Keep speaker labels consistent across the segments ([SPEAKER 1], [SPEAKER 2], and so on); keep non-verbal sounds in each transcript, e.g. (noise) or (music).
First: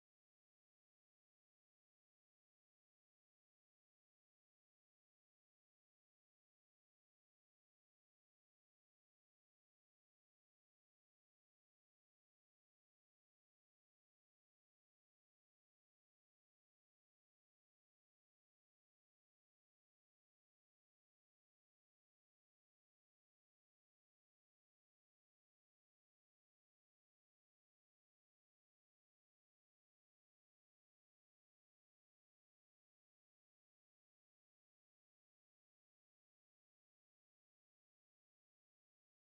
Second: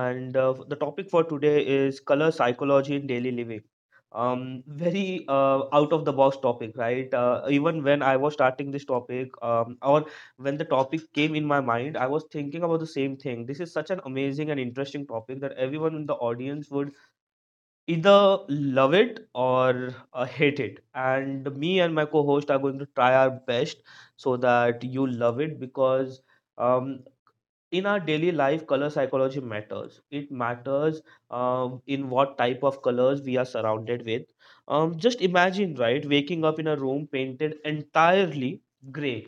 [SPEAKER 1] and the topic for today is color psychology in daily living. Very out of the box topic, right? Even when I was starting this topic, or when the topic came in my mind, I was thinking about the same thing. This is such an amazing and interesting topic that everyone in the audience would either love it or hate it, and me and my co-host are going to try our best so that you love it because um, in our daily life color psychology matters. In what type of colors we are surrounded with, just imagine, right? Waking up in a room painted entirely gray.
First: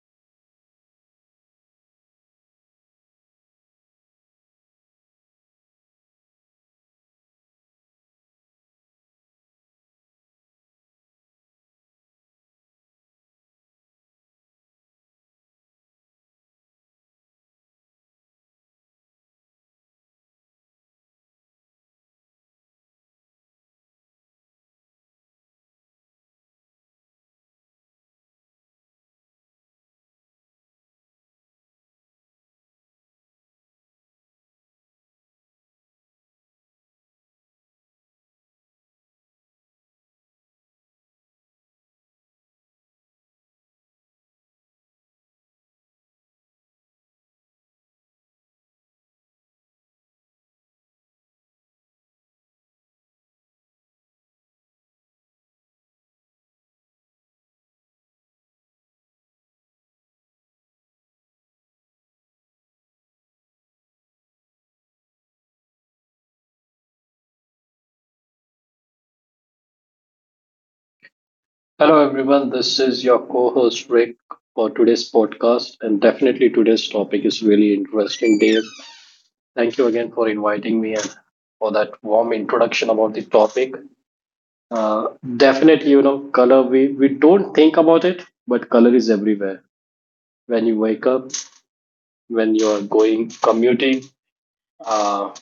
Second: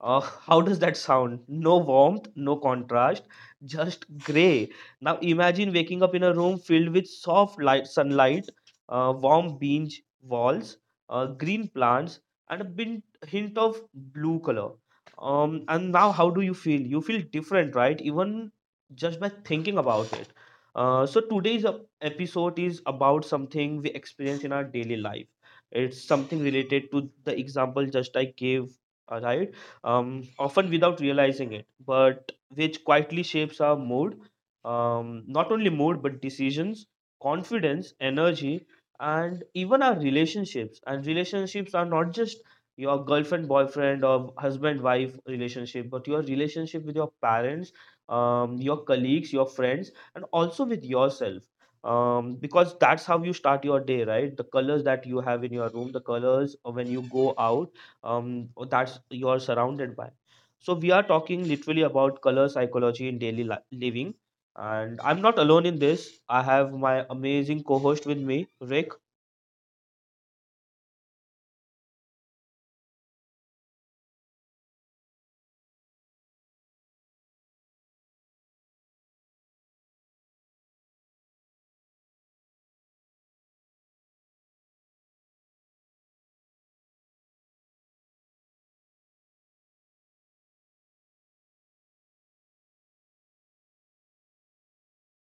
[SPEAKER 1] How does that sound? No warmth, no contrast, just gray. Now imagine waking up in a room filled with soft light, sunlight, warm beige walls, green plants, and a bit, hint of blue color. And now, how do you feel? You feel different, right? Even just by thinking about it. So today's episode is about something we experience in our daily life. It's something related to the example just I gave, right? Often without realizing it, but which quietly shapes our mood, not only mood, but decisions, confidence, energy, and even our relationships. And relationships are not just your girlfriend, boyfriend, or husband, wife relationship, but your relationship with your parents, your colleagues, your friends, and also with yourself. Because that's how you start your day, right? The colors that you have in your room, the colors when you go out, that's, you're surrounded by. So we are talking literally about color psychology in daily living, and I'm not alone in this. I have my amazing co-host with me, Rick.
[SPEAKER 2] Hello, everyone. This is your co host, Rick, for today's podcast. And definitely, today's topic is really interesting, Dave. Thank you again for inviting me and for that warm introduction about the topic. Uh, definitely, color, we don't think about it, but color is everywhere. When you wake up, when you're going commuting, uh,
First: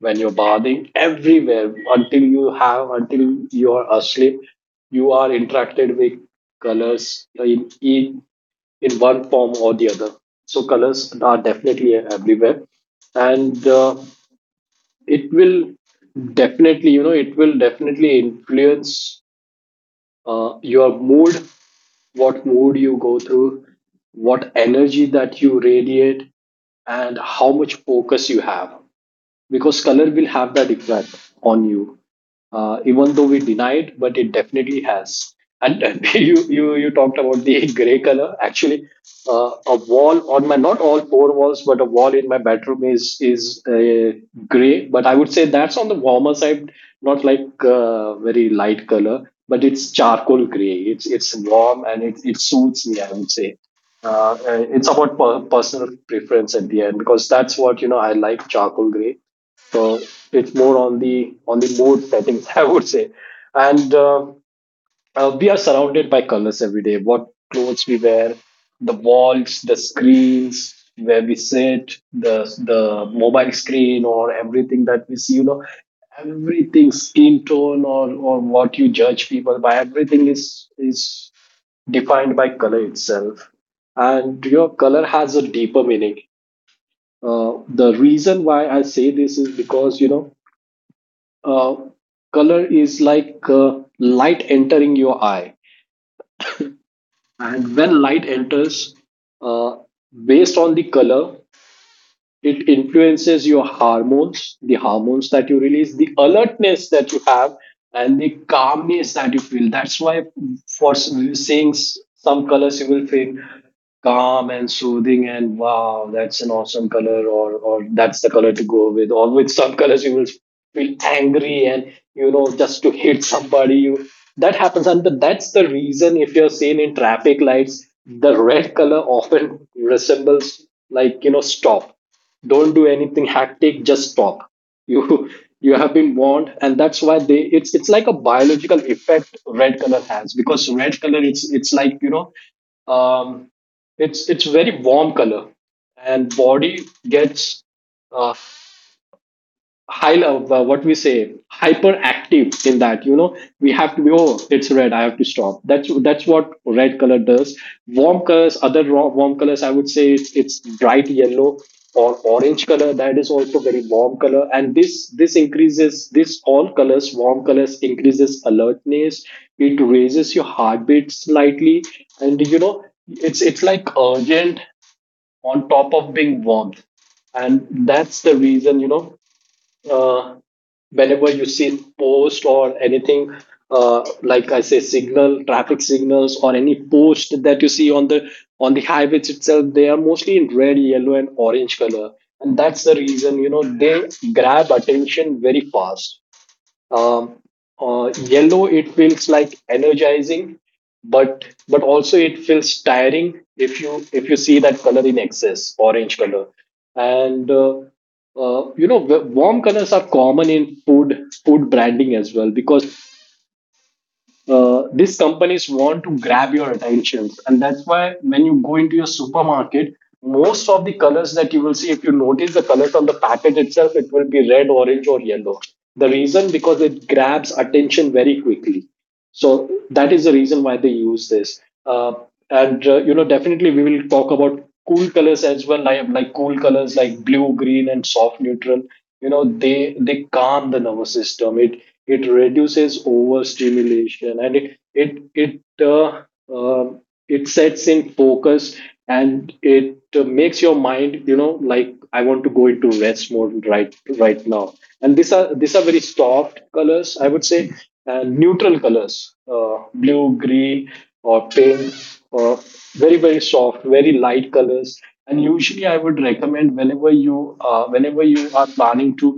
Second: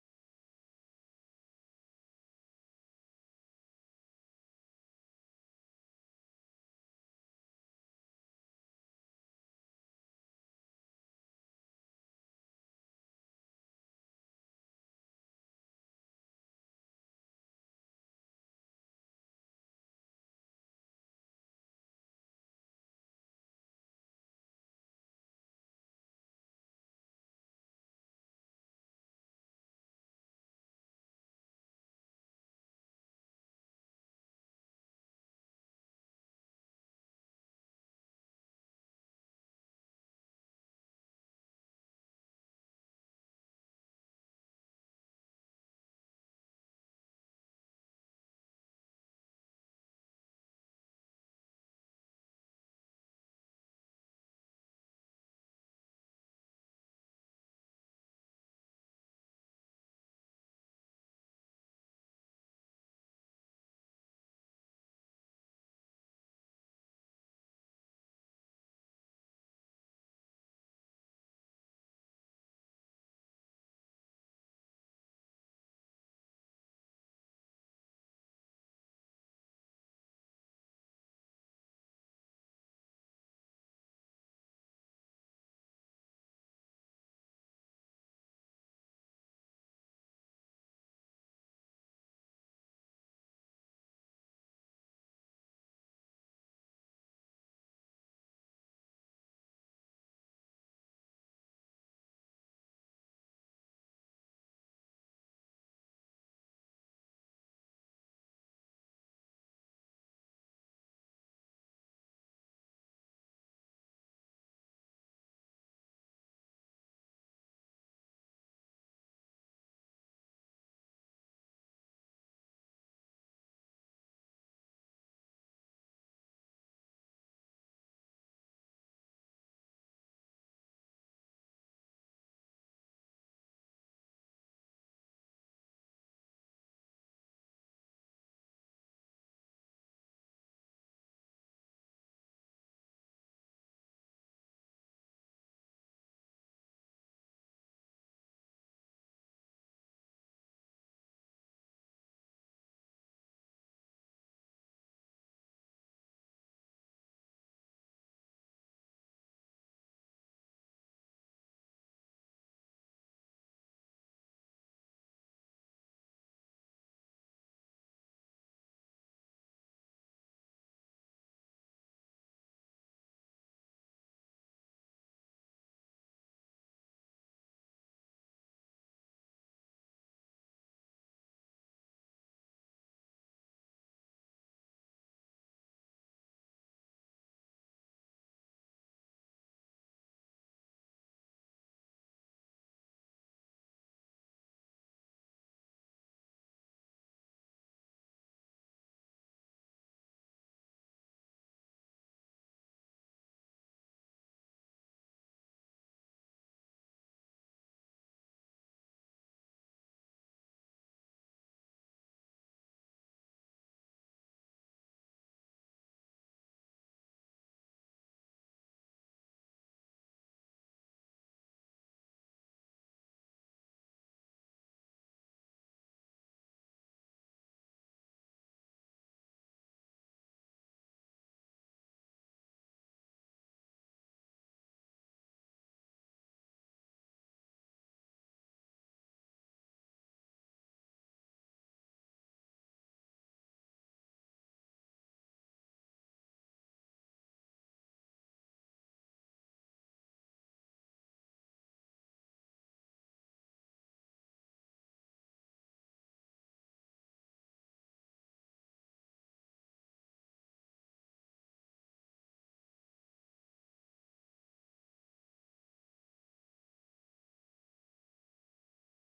[SPEAKER 2] when you're bathing, everywhere until you have, until you're asleep, you are interacted with colors in one form or the other. So colors are definitely everywhere, and it will definitely influence your mood, what mood you go through, what energy that you radiate, and how much focus you have because color will have that effect on you, even though we deny it, but it definitely has. And (laughs) You talked about the (laughs) gray color, actually. A wall on my, not all four walls, but a wall in my bedroom is gray, but I would say that's on the warmer side, not like very light color, but it's charcoal gray. It's warm, and it suits me, I would say. It's about personal preference at the end because that's what, I like charcoal gray. So it's more on the mood settings, (laughs) I would say. And we are surrounded by colors every day. What clothes we wear, the walls, the screens where we sit, the mobile screen, or everything that we see. Everything, skin tone, or what you judge people by, everything is defined by color itself. And your color has a deeper meaning. The reason why I say this is because, uh, color is like light entering your eye, and when light enters, uh, based on the color, it influences your hormones, the hormones that you release, the alertness that you have, and the calmness that you feel. That's why, for seeing some colors, you will feel calm and soothing, and wow, that's an awesome color, or that's the color to go with. Or with some colors, you will feel angry and, just to hit somebody. You That happens, and that's the reason, if you're seen in traffic lights, the red color often resembles, like, stop, don't do anything hectic, just stop. You (laughs) You have been warned, and that's why, they it's like a biological effect red color has, because red color, it's like, um it's very warm color. And body gets, uh, high level, what we say hyperactive, in that, we have to be, oh, it's red, I have to stop. That's what red color does. Warm colors, warm colors, I would say, it's bright yellow or orange color, that is also very warm color. And this increases, this all colors, warm colors increases alertness. It raises your heartbeat slightly, and, it's like urgent on top of being warm. And that's the reason, uh, whenever you see post or anything, like I say, signal traffic signals or any post that you see on the highways itself, they are mostly in red, yellow, and orange color. And that's the reason, they grab attention very fast. um, yellow, it feels like energizing, but also it feels tiring if you see that color in excess. Orange color. And warm colors are common in food branding as well, because these companies want to grab your attention, and that's why, when you go into your supermarket, most of the colors that you will see, if you notice the colors on the packet itself, it will be red, orange, or yellow. The reason, because it grabs attention very quickly. So that is the reason why they use this. And definitely, we will talk about cool colors as well, like cool colors, like blue, green, and soft neutral. They calm the nervous system, it reduces overstimulation, and um it sets in focus, and it makes your mind, like, I want to go into rest mode right now and these are very soft colors, I would say. And neutral colors, blue, green, or pink, or very, very soft, very light colors. And usually I would recommend, whenever you are planning to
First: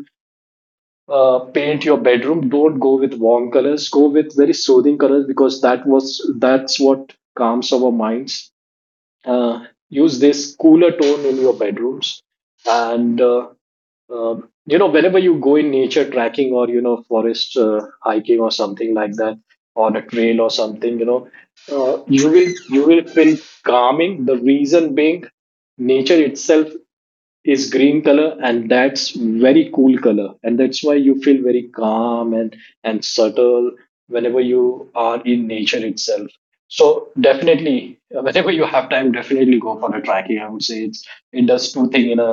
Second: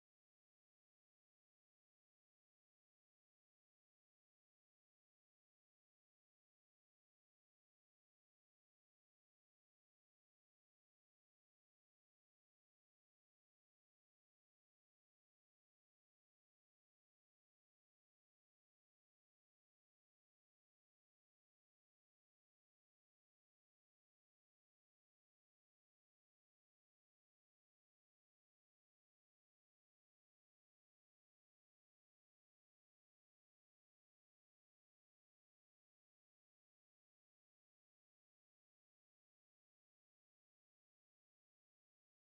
[SPEAKER 2] paint your bedroom, don't go with warm colors, go with very soothing colors, because that's what calms our minds. uh, use this cooler tone in your bedrooms. And uh, whenever you go in nature tracking, or, forest hiking or something like that, on a trail or something, you will feel calming. The reason being, nature itself is green color, and that's very cool color, and that's why you feel very calm and subtle whenever you are in nature itself. So definitely, (laughs) whenever you have time, definitely go for a trekking, I would say. It's it does two things. In a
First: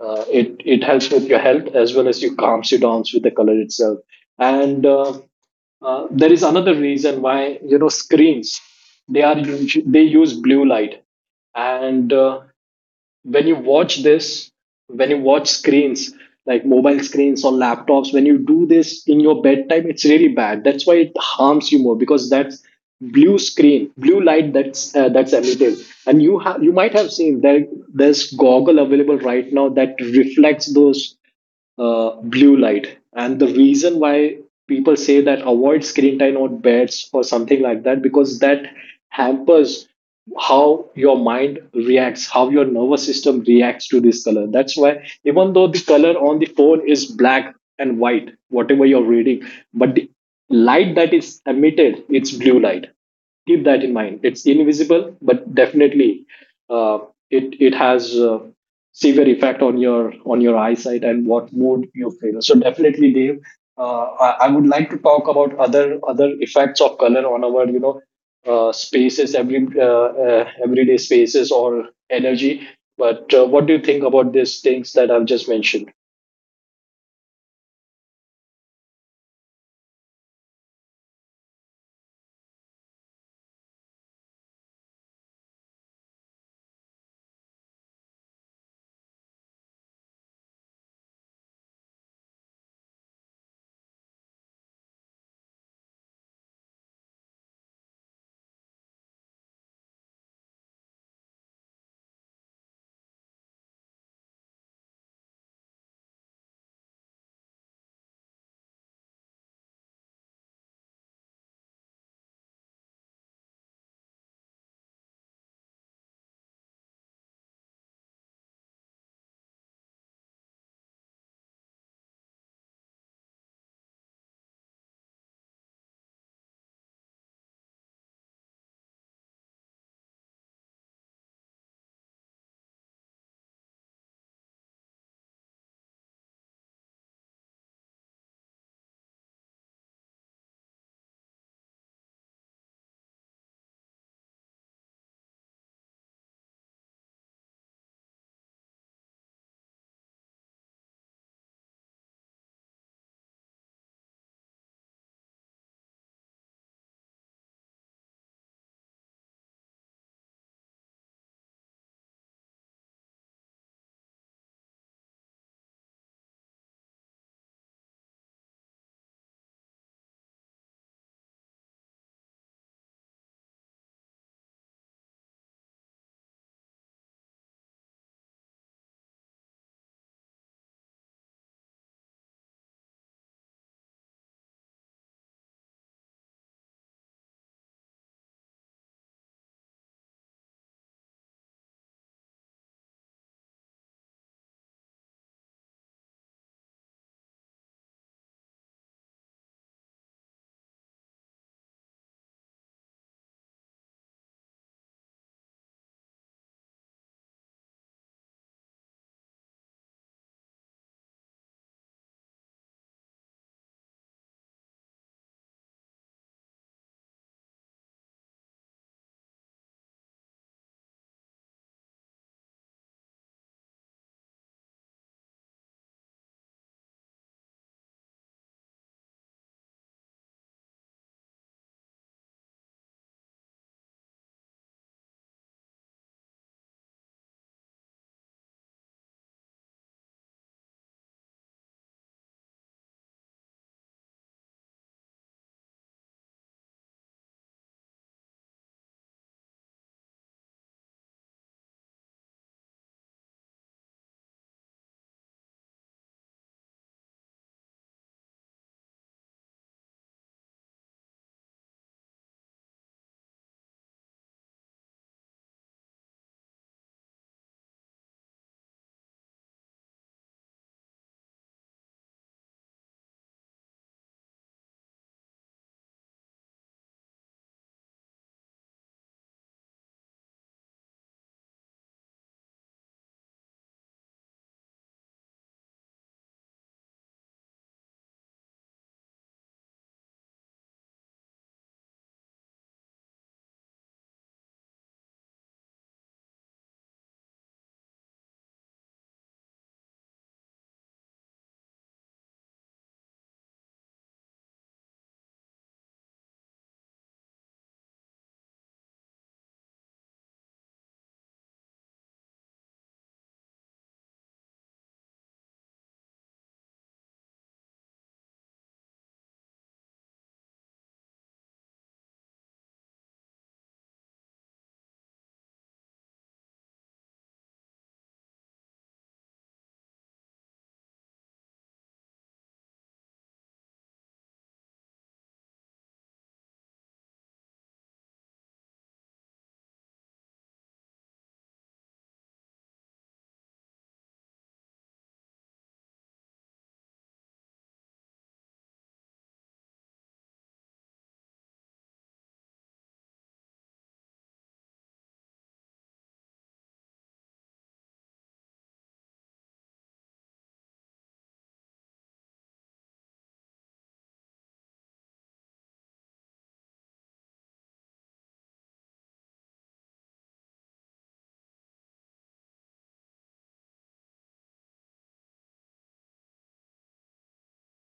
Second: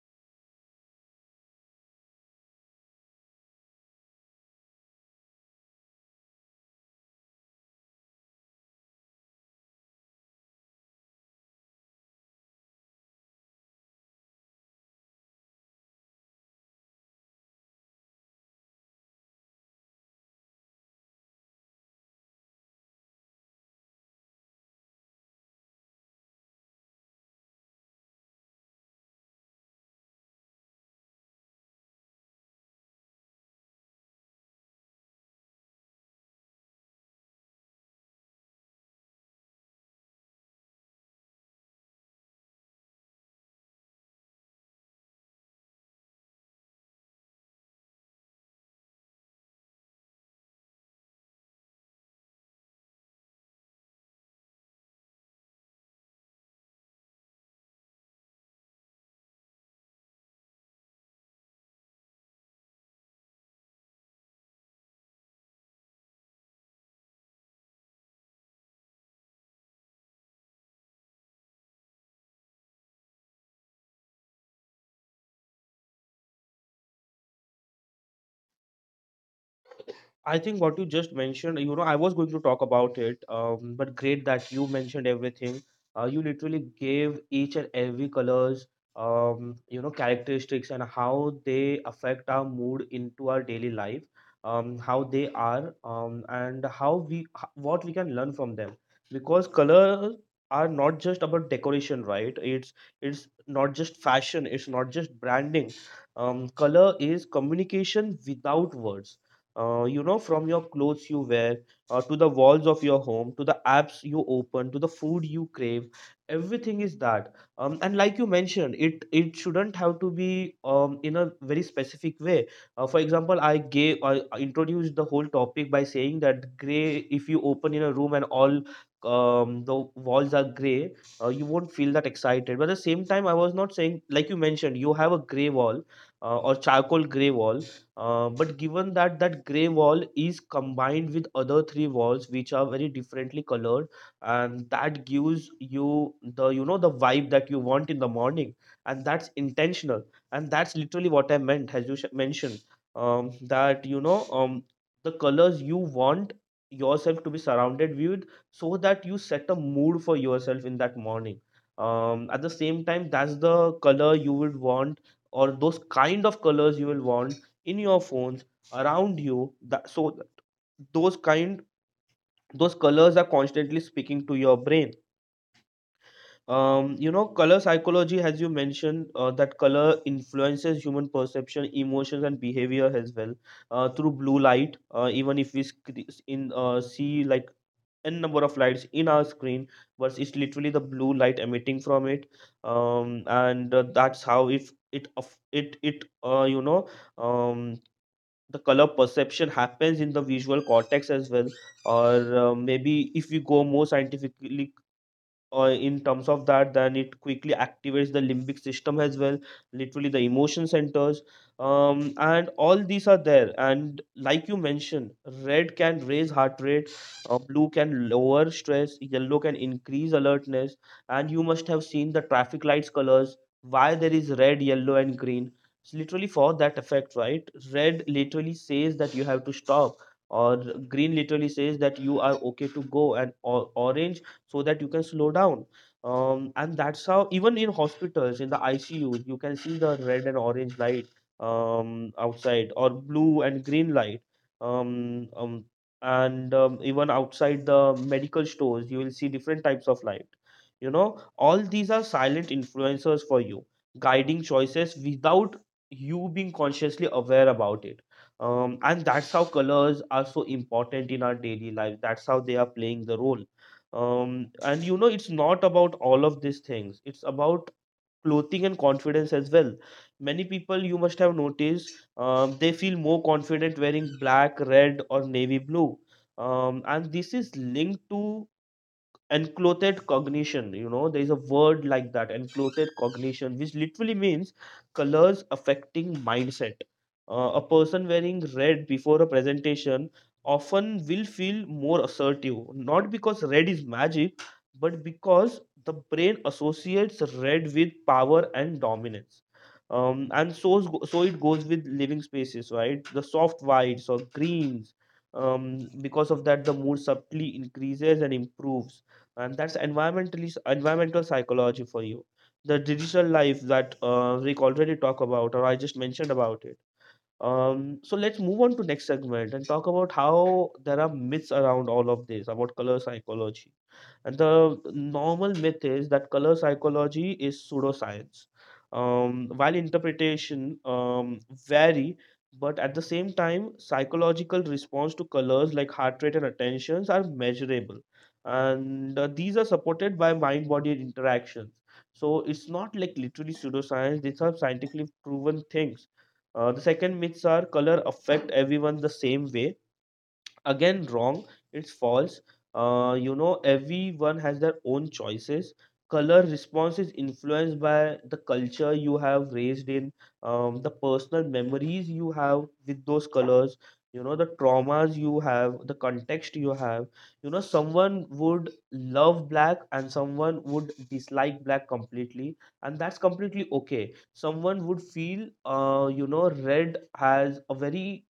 [SPEAKER 2] It helps with your health, as well as you calms you down with the color itself. And there is another reason why, screens, they are they use blue light. And when you watch this when you watch screens, like mobile screens or laptops, when you do this in your bedtime, it's really bad. That's why it harms you more, because that's blue light, that's emitted. And you might have seen, there's goggle available right now that reflects those blue light. And the reason why people say that, avoid screen time on beds or something like that, because that hampers how your mind reacts, how your nervous system reacts to this color. That's why, even though the color on the phone is black and white, whatever you're reading, but the light that is emitted, it's blue light. Keep that in mind. It's invisible, but definitely, uh, it has severe effect on your eyesight and what mood you feel. So definitely, Dave, I would like to talk about other effects of color on our, spaces, everyday spaces or energy. But what do you think about these things that I've just mentioned?
[SPEAKER 1] I think what you just mentioned, you know, I was going to talk about it, but great that you mentioned everything. You literally gave each and every colors, you know, characteristics and how they affect our mood into our daily life, how they are, and how we, h- what we can learn from them. Because colors are not just about decoration, right? It's not just fashion. It's not just branding. Color is communication without words. You know, from your clothes you wear, to the walls of your home, to the apps you open, to the food you crave, everything is that. And like you mentioned, it shouldn't have to be, in a very specific way. For example, I gave, I introduced the whole topic by saying that gray. If you open in a room and all, the walls are gray, you won't feel that excited. But at the same time, I was not saying like you mentioned, you have a gray wall or charcoal gray wall, but given that that gray wall is combined with other three walls which are very differently colored, and that gives you the, you know, the vibe that you want in the morning, and that's intentional, and that's literally what I meant, as you mentioned, that you know, the colors you want yourself to be surrounded with, so that you set a mood for yourself in that morning. At the same time, that's the color you would want, or those kind of colors you will want in your phones around you, those kind, those colors are constantly speaking to your brain. You know, color psychology as you mentioned, that color influences human perception, emotions, and behavior as well, through blue light. Even if we sc- in see like n number of lights in our screen, but it's literally the blue light emitting from it. And That's how, if it of it it you know, um, the color perception happens in the visual cortex as well, or maybe if we go more scientifically, in terms of that, then it quickly activates the limbic system as well, literally the emotion centers. And all these are there, and like you mentioned, red can raise heart rate, blue can lower stress, yellow can increase alertness. And you must have seen the traffic lights colors, why there is red, yellow, and green. It's literally for that effect, right? Red literally says that you have to stop, or green literally says that you are okay to go, orange so that you can slow down. And that's how even in hospitals in the ICU, you can see the red and orange light outside, or blue and green light. Um, um, and Even outside the medical stores, you will see different types of light. You know, all these are silent influencers for you, guiding choices without you being consciously aware about it. And that's how colors are so important in our daily life. That's how they are playing the role. And you know, it's not about all of these things, it's about clothing and confidence as well. Many people, you must have noticed, they feel more confident wearing black, red, or navy blue. And this is linked to enclothed cognition. You know, there is a word like that, enclothed cognition, which literally means colors affecting mindset. A person wearing red before a presentation often will feel more assertive, not because red is magic, but because the brain associates red with power and dominance. And so it goes with living spaces, right? The soft whites or greens, because of that the mood subtly increases and improves. And that's environmental psychology for you. The digital life that we already talk about, or I just mentioned about it. So let's move on to next segment and talk about how there are myths around all of this about color psychology. And the normal myth is that color psychology is pseudoscience. While interpretation, vary, but at the same time, psychological response to colors like heart rate and attentions are measurable, and these are supported by mind-body interactions. So it's not like literally pseudoscience; these are scientifically proven things. The second myths are color affect everyone the same way. Again, wrong. It's false. You know, everyone has their own choices. Color response is influenced by the culture you have raised in, the personal memories you have with those colors, you know, the traumas you have, the context you have. You know, someone would love black and someone would dislike black completely, and that's completely okay. Someone would feel, you know, red has a very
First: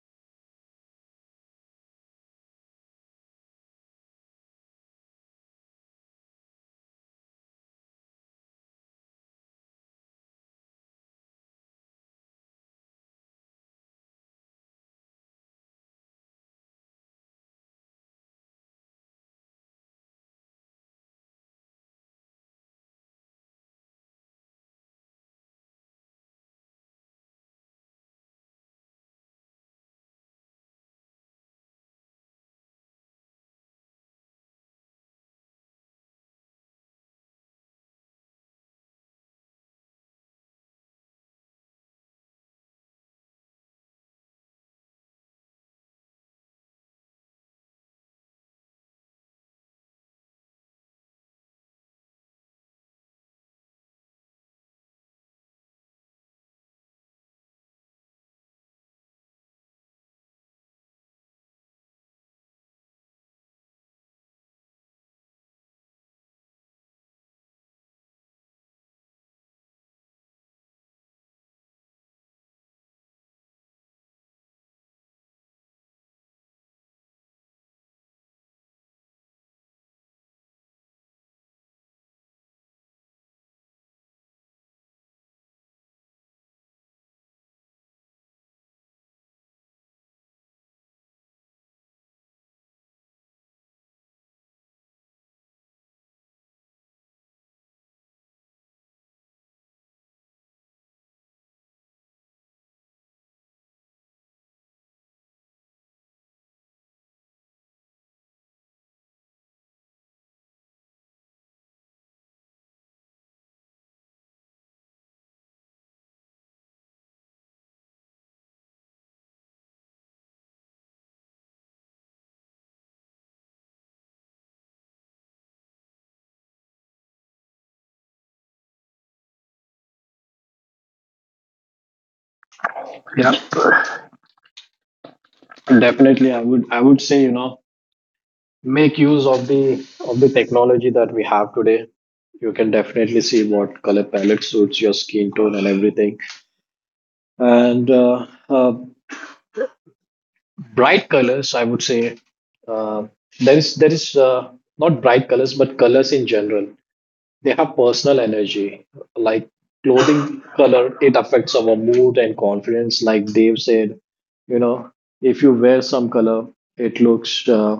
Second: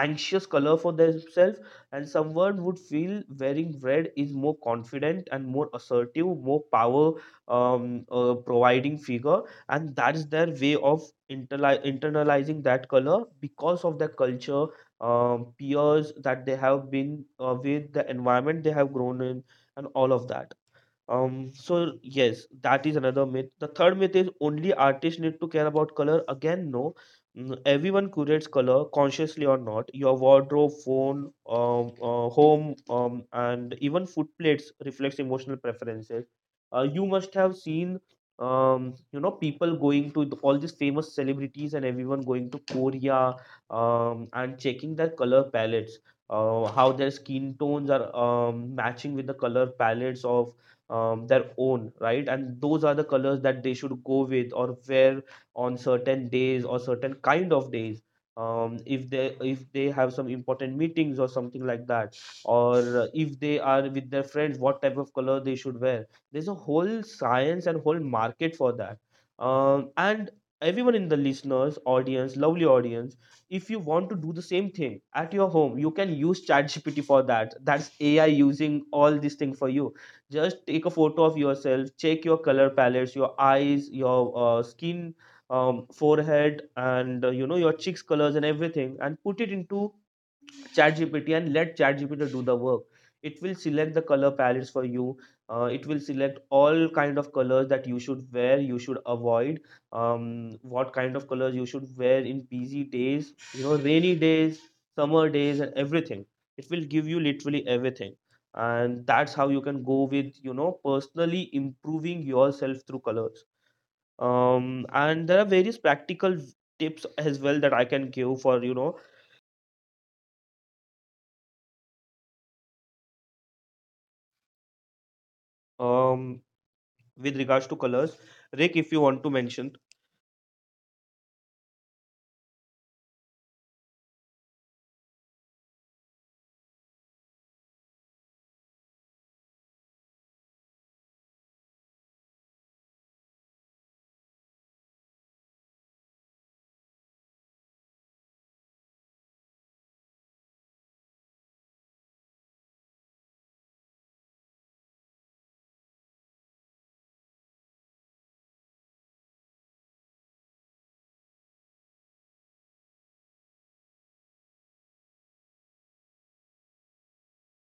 [SPEAKER 1] anxious color for themselves, and someone would feel wearing red is more confident and more assertive, more power, providing figure. And that's their way of internalizing that color because of their culture, peers that they have been with, the environment they have grown in, and all of that. So yes, that is another myth. The third myth is only artists need to care about color. Again, no. Mm, everyone curates color consciously or not. Your wardrobe, phone, home, and even food plates reflects emotional preferences. You must have seen, you know, people going to all these famous celebrities and everyone going to Korea, and checking their color palettes. How their skin tones are, matching with the color palettes of their own, right? And those are the colors that they should go with or wear on certain days or certain kind of days. If they have some important meetings or something like that, or if they are with their friends, what type of color they should wear. There's a whole science and whole market for that. And everyone in the listeners, audience, lovely audience, if you want to do the same thing at your home, you can use ChatGPT for that. That's AI using all these things for you. Just take a photo of yourself, check your color palettes, your eyes, your skin, forehead, and you know, your cheeks colors and everything, and put it into ChatGPT and let ChatGPT do the work. It will select the color palettes for you. It will select all kind of colors that you should wear, you should avoid. What kind of colors you should wear in busy days, you know, rainy days, summer days, and everything. It will give you literally everything, and that's how you can go with, you know, personally improving yourself through colors. And there are various practical tips as well that I can give for, you know, um with regards to colors. Rick, if you want to mention,
[SPEAKER 2] Yeah, definitely. I would say, make use of the technology that we have today. You can definitely see what color palette suits your skin tone and everything. And bright colors, I would say. Uh, there is not bright colors, but colors in general, they have personal energy. Like clothing color, it affects our mood and confidence, like Dave said. you know if you wear some color, it looks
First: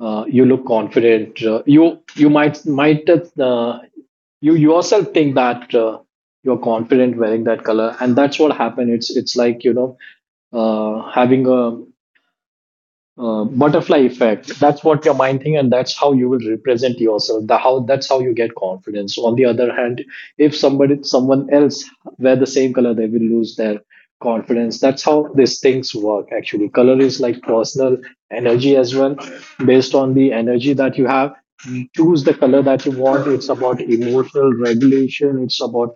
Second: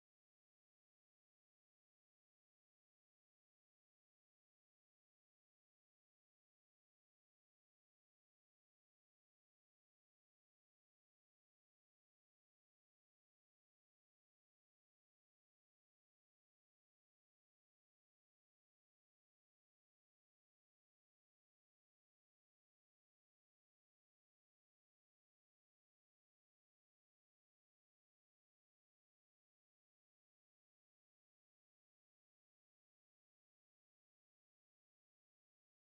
[SPEAKER 2] you look confident. You you might You yourself think that you're confident wearing that color, and that's what happened. It's like, having a butterfly effect. That's what your mind think, and that's how you will represent yourself. The how That's how you get confidence. On the other hand, if somebody someone else wear the same color, they will lose their confidence. That's how these things work. Actually, color is like personal energy as well. Based on the energy that you have, you choose the color that you want. It's about emotional regulation, it's about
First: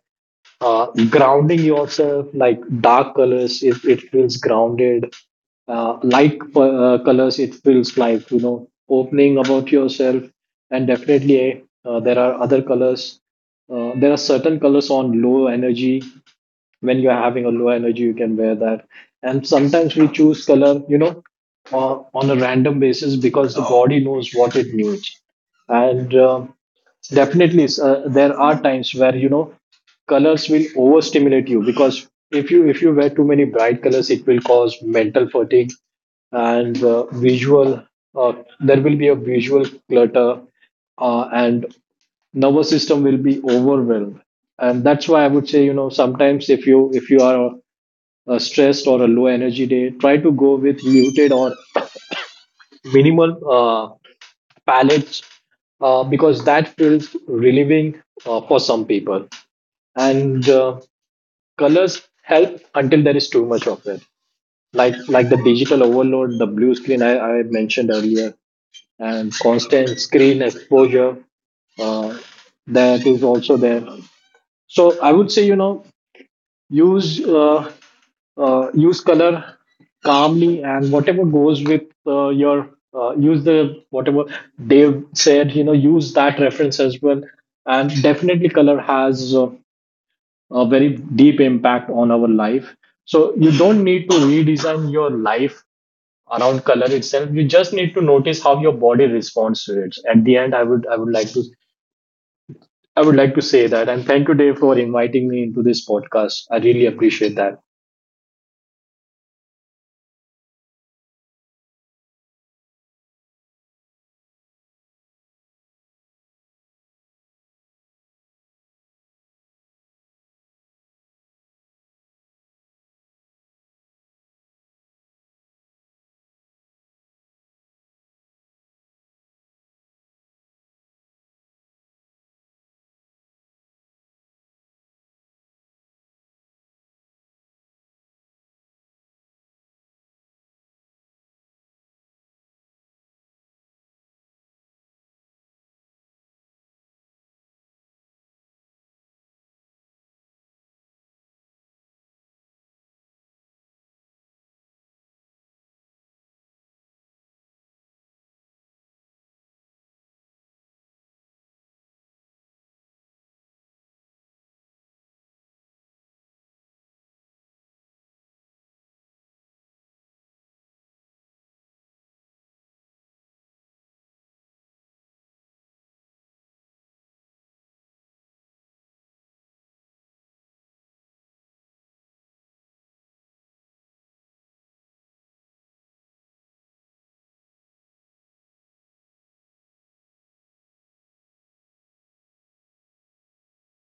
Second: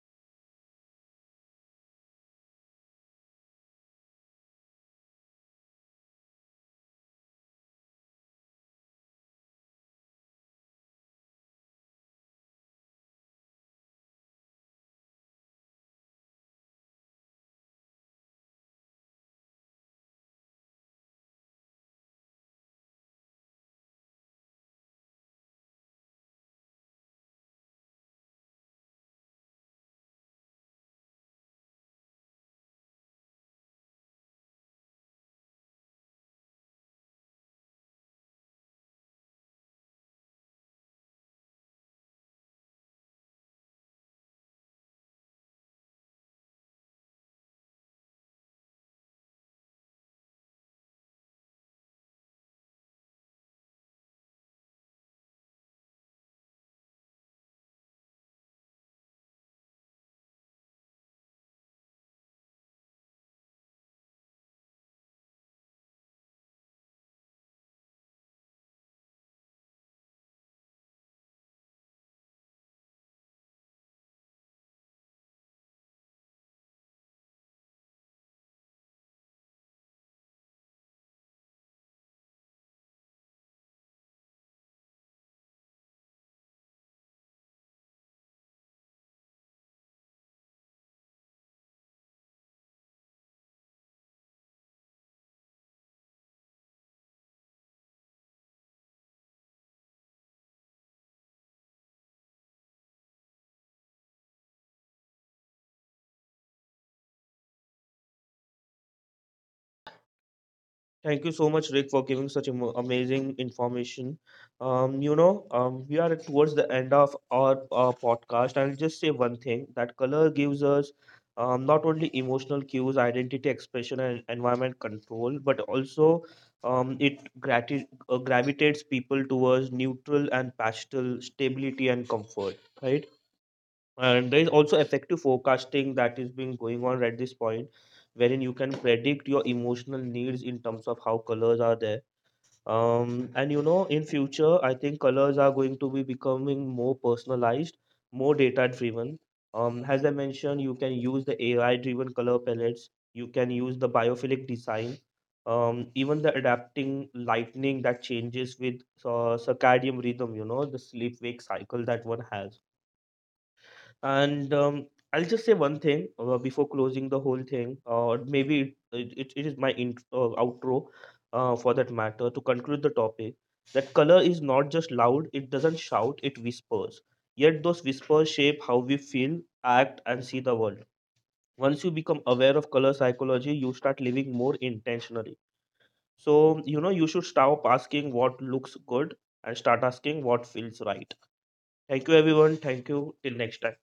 [SPEAKER 2] grounding yourself, like dark colors, it feels grounded. Light colors, it feels like, opening about yourself. And definitely, there are certain colors on low energy. When you're having a low energy, you can wear that. And sometimes we choose color, on a random basis, because the body knows what it needs. And definitely, there are times where, colors will overstimulate you, because if you wear too many bright colors, it will cause mental fatigue. And visual uh, there will be a visual clutter, and nervous system will be overwhelmed. And that's why I would say, sometimes, if you are stressed or a low energy day, try to go with muted or minimal palettes, because that feels relieving for some people. And colors help until there is too much of it, like the digital overload, the blue screen I mentioned earlier, and constant screen exposure, uh, that is also there. So I would say, use uh, use color calmly, and whatever goes with, your, use the whatever they've said. Use that reference as well. And definitely, color has a very deep impact on our life. So you don't need to redesign your life around color itself. You just need to notice how your body responds to it. At the end, I would like to say that. And thank you, Dave, for inviting me into this podcast. I really appreciate that.
[SPEAKER 1] thank you so much, Rick, for giving such amazing information. You know, we are towards the end of our podcast. I'll just say one thing, that color gives us not only emotional cues, identity expression, and environment control, but also it gravitates people towards neutral and pastel stability and comfort, right? And there is also effective forecasting that is being going on at this point, wherein you can predict your emotional needs in terms of how colors are there. And you know, in future, I think colors are going to be becoming more personalized, more data driven. As I mentioned, you can use the AI driven color palettes. You can use the biophilic design. Even the adapting lightning that changes with circadian rhythm, you know, the sleep wake cycle that one has. And I'll just say one thing before closing the whole thing, or maybe it is my outro for that matter, to conclude the topic, that color is not just loud, it doesn't shout, it whispers. Yet those whispers shape how we feel, act, and see the world. Once you become aware of color psychology, you start living more intentionally. So, you know, you should stop asking what looks good and start asking what feels right. Thank you, everyone. Thank you. Till next time.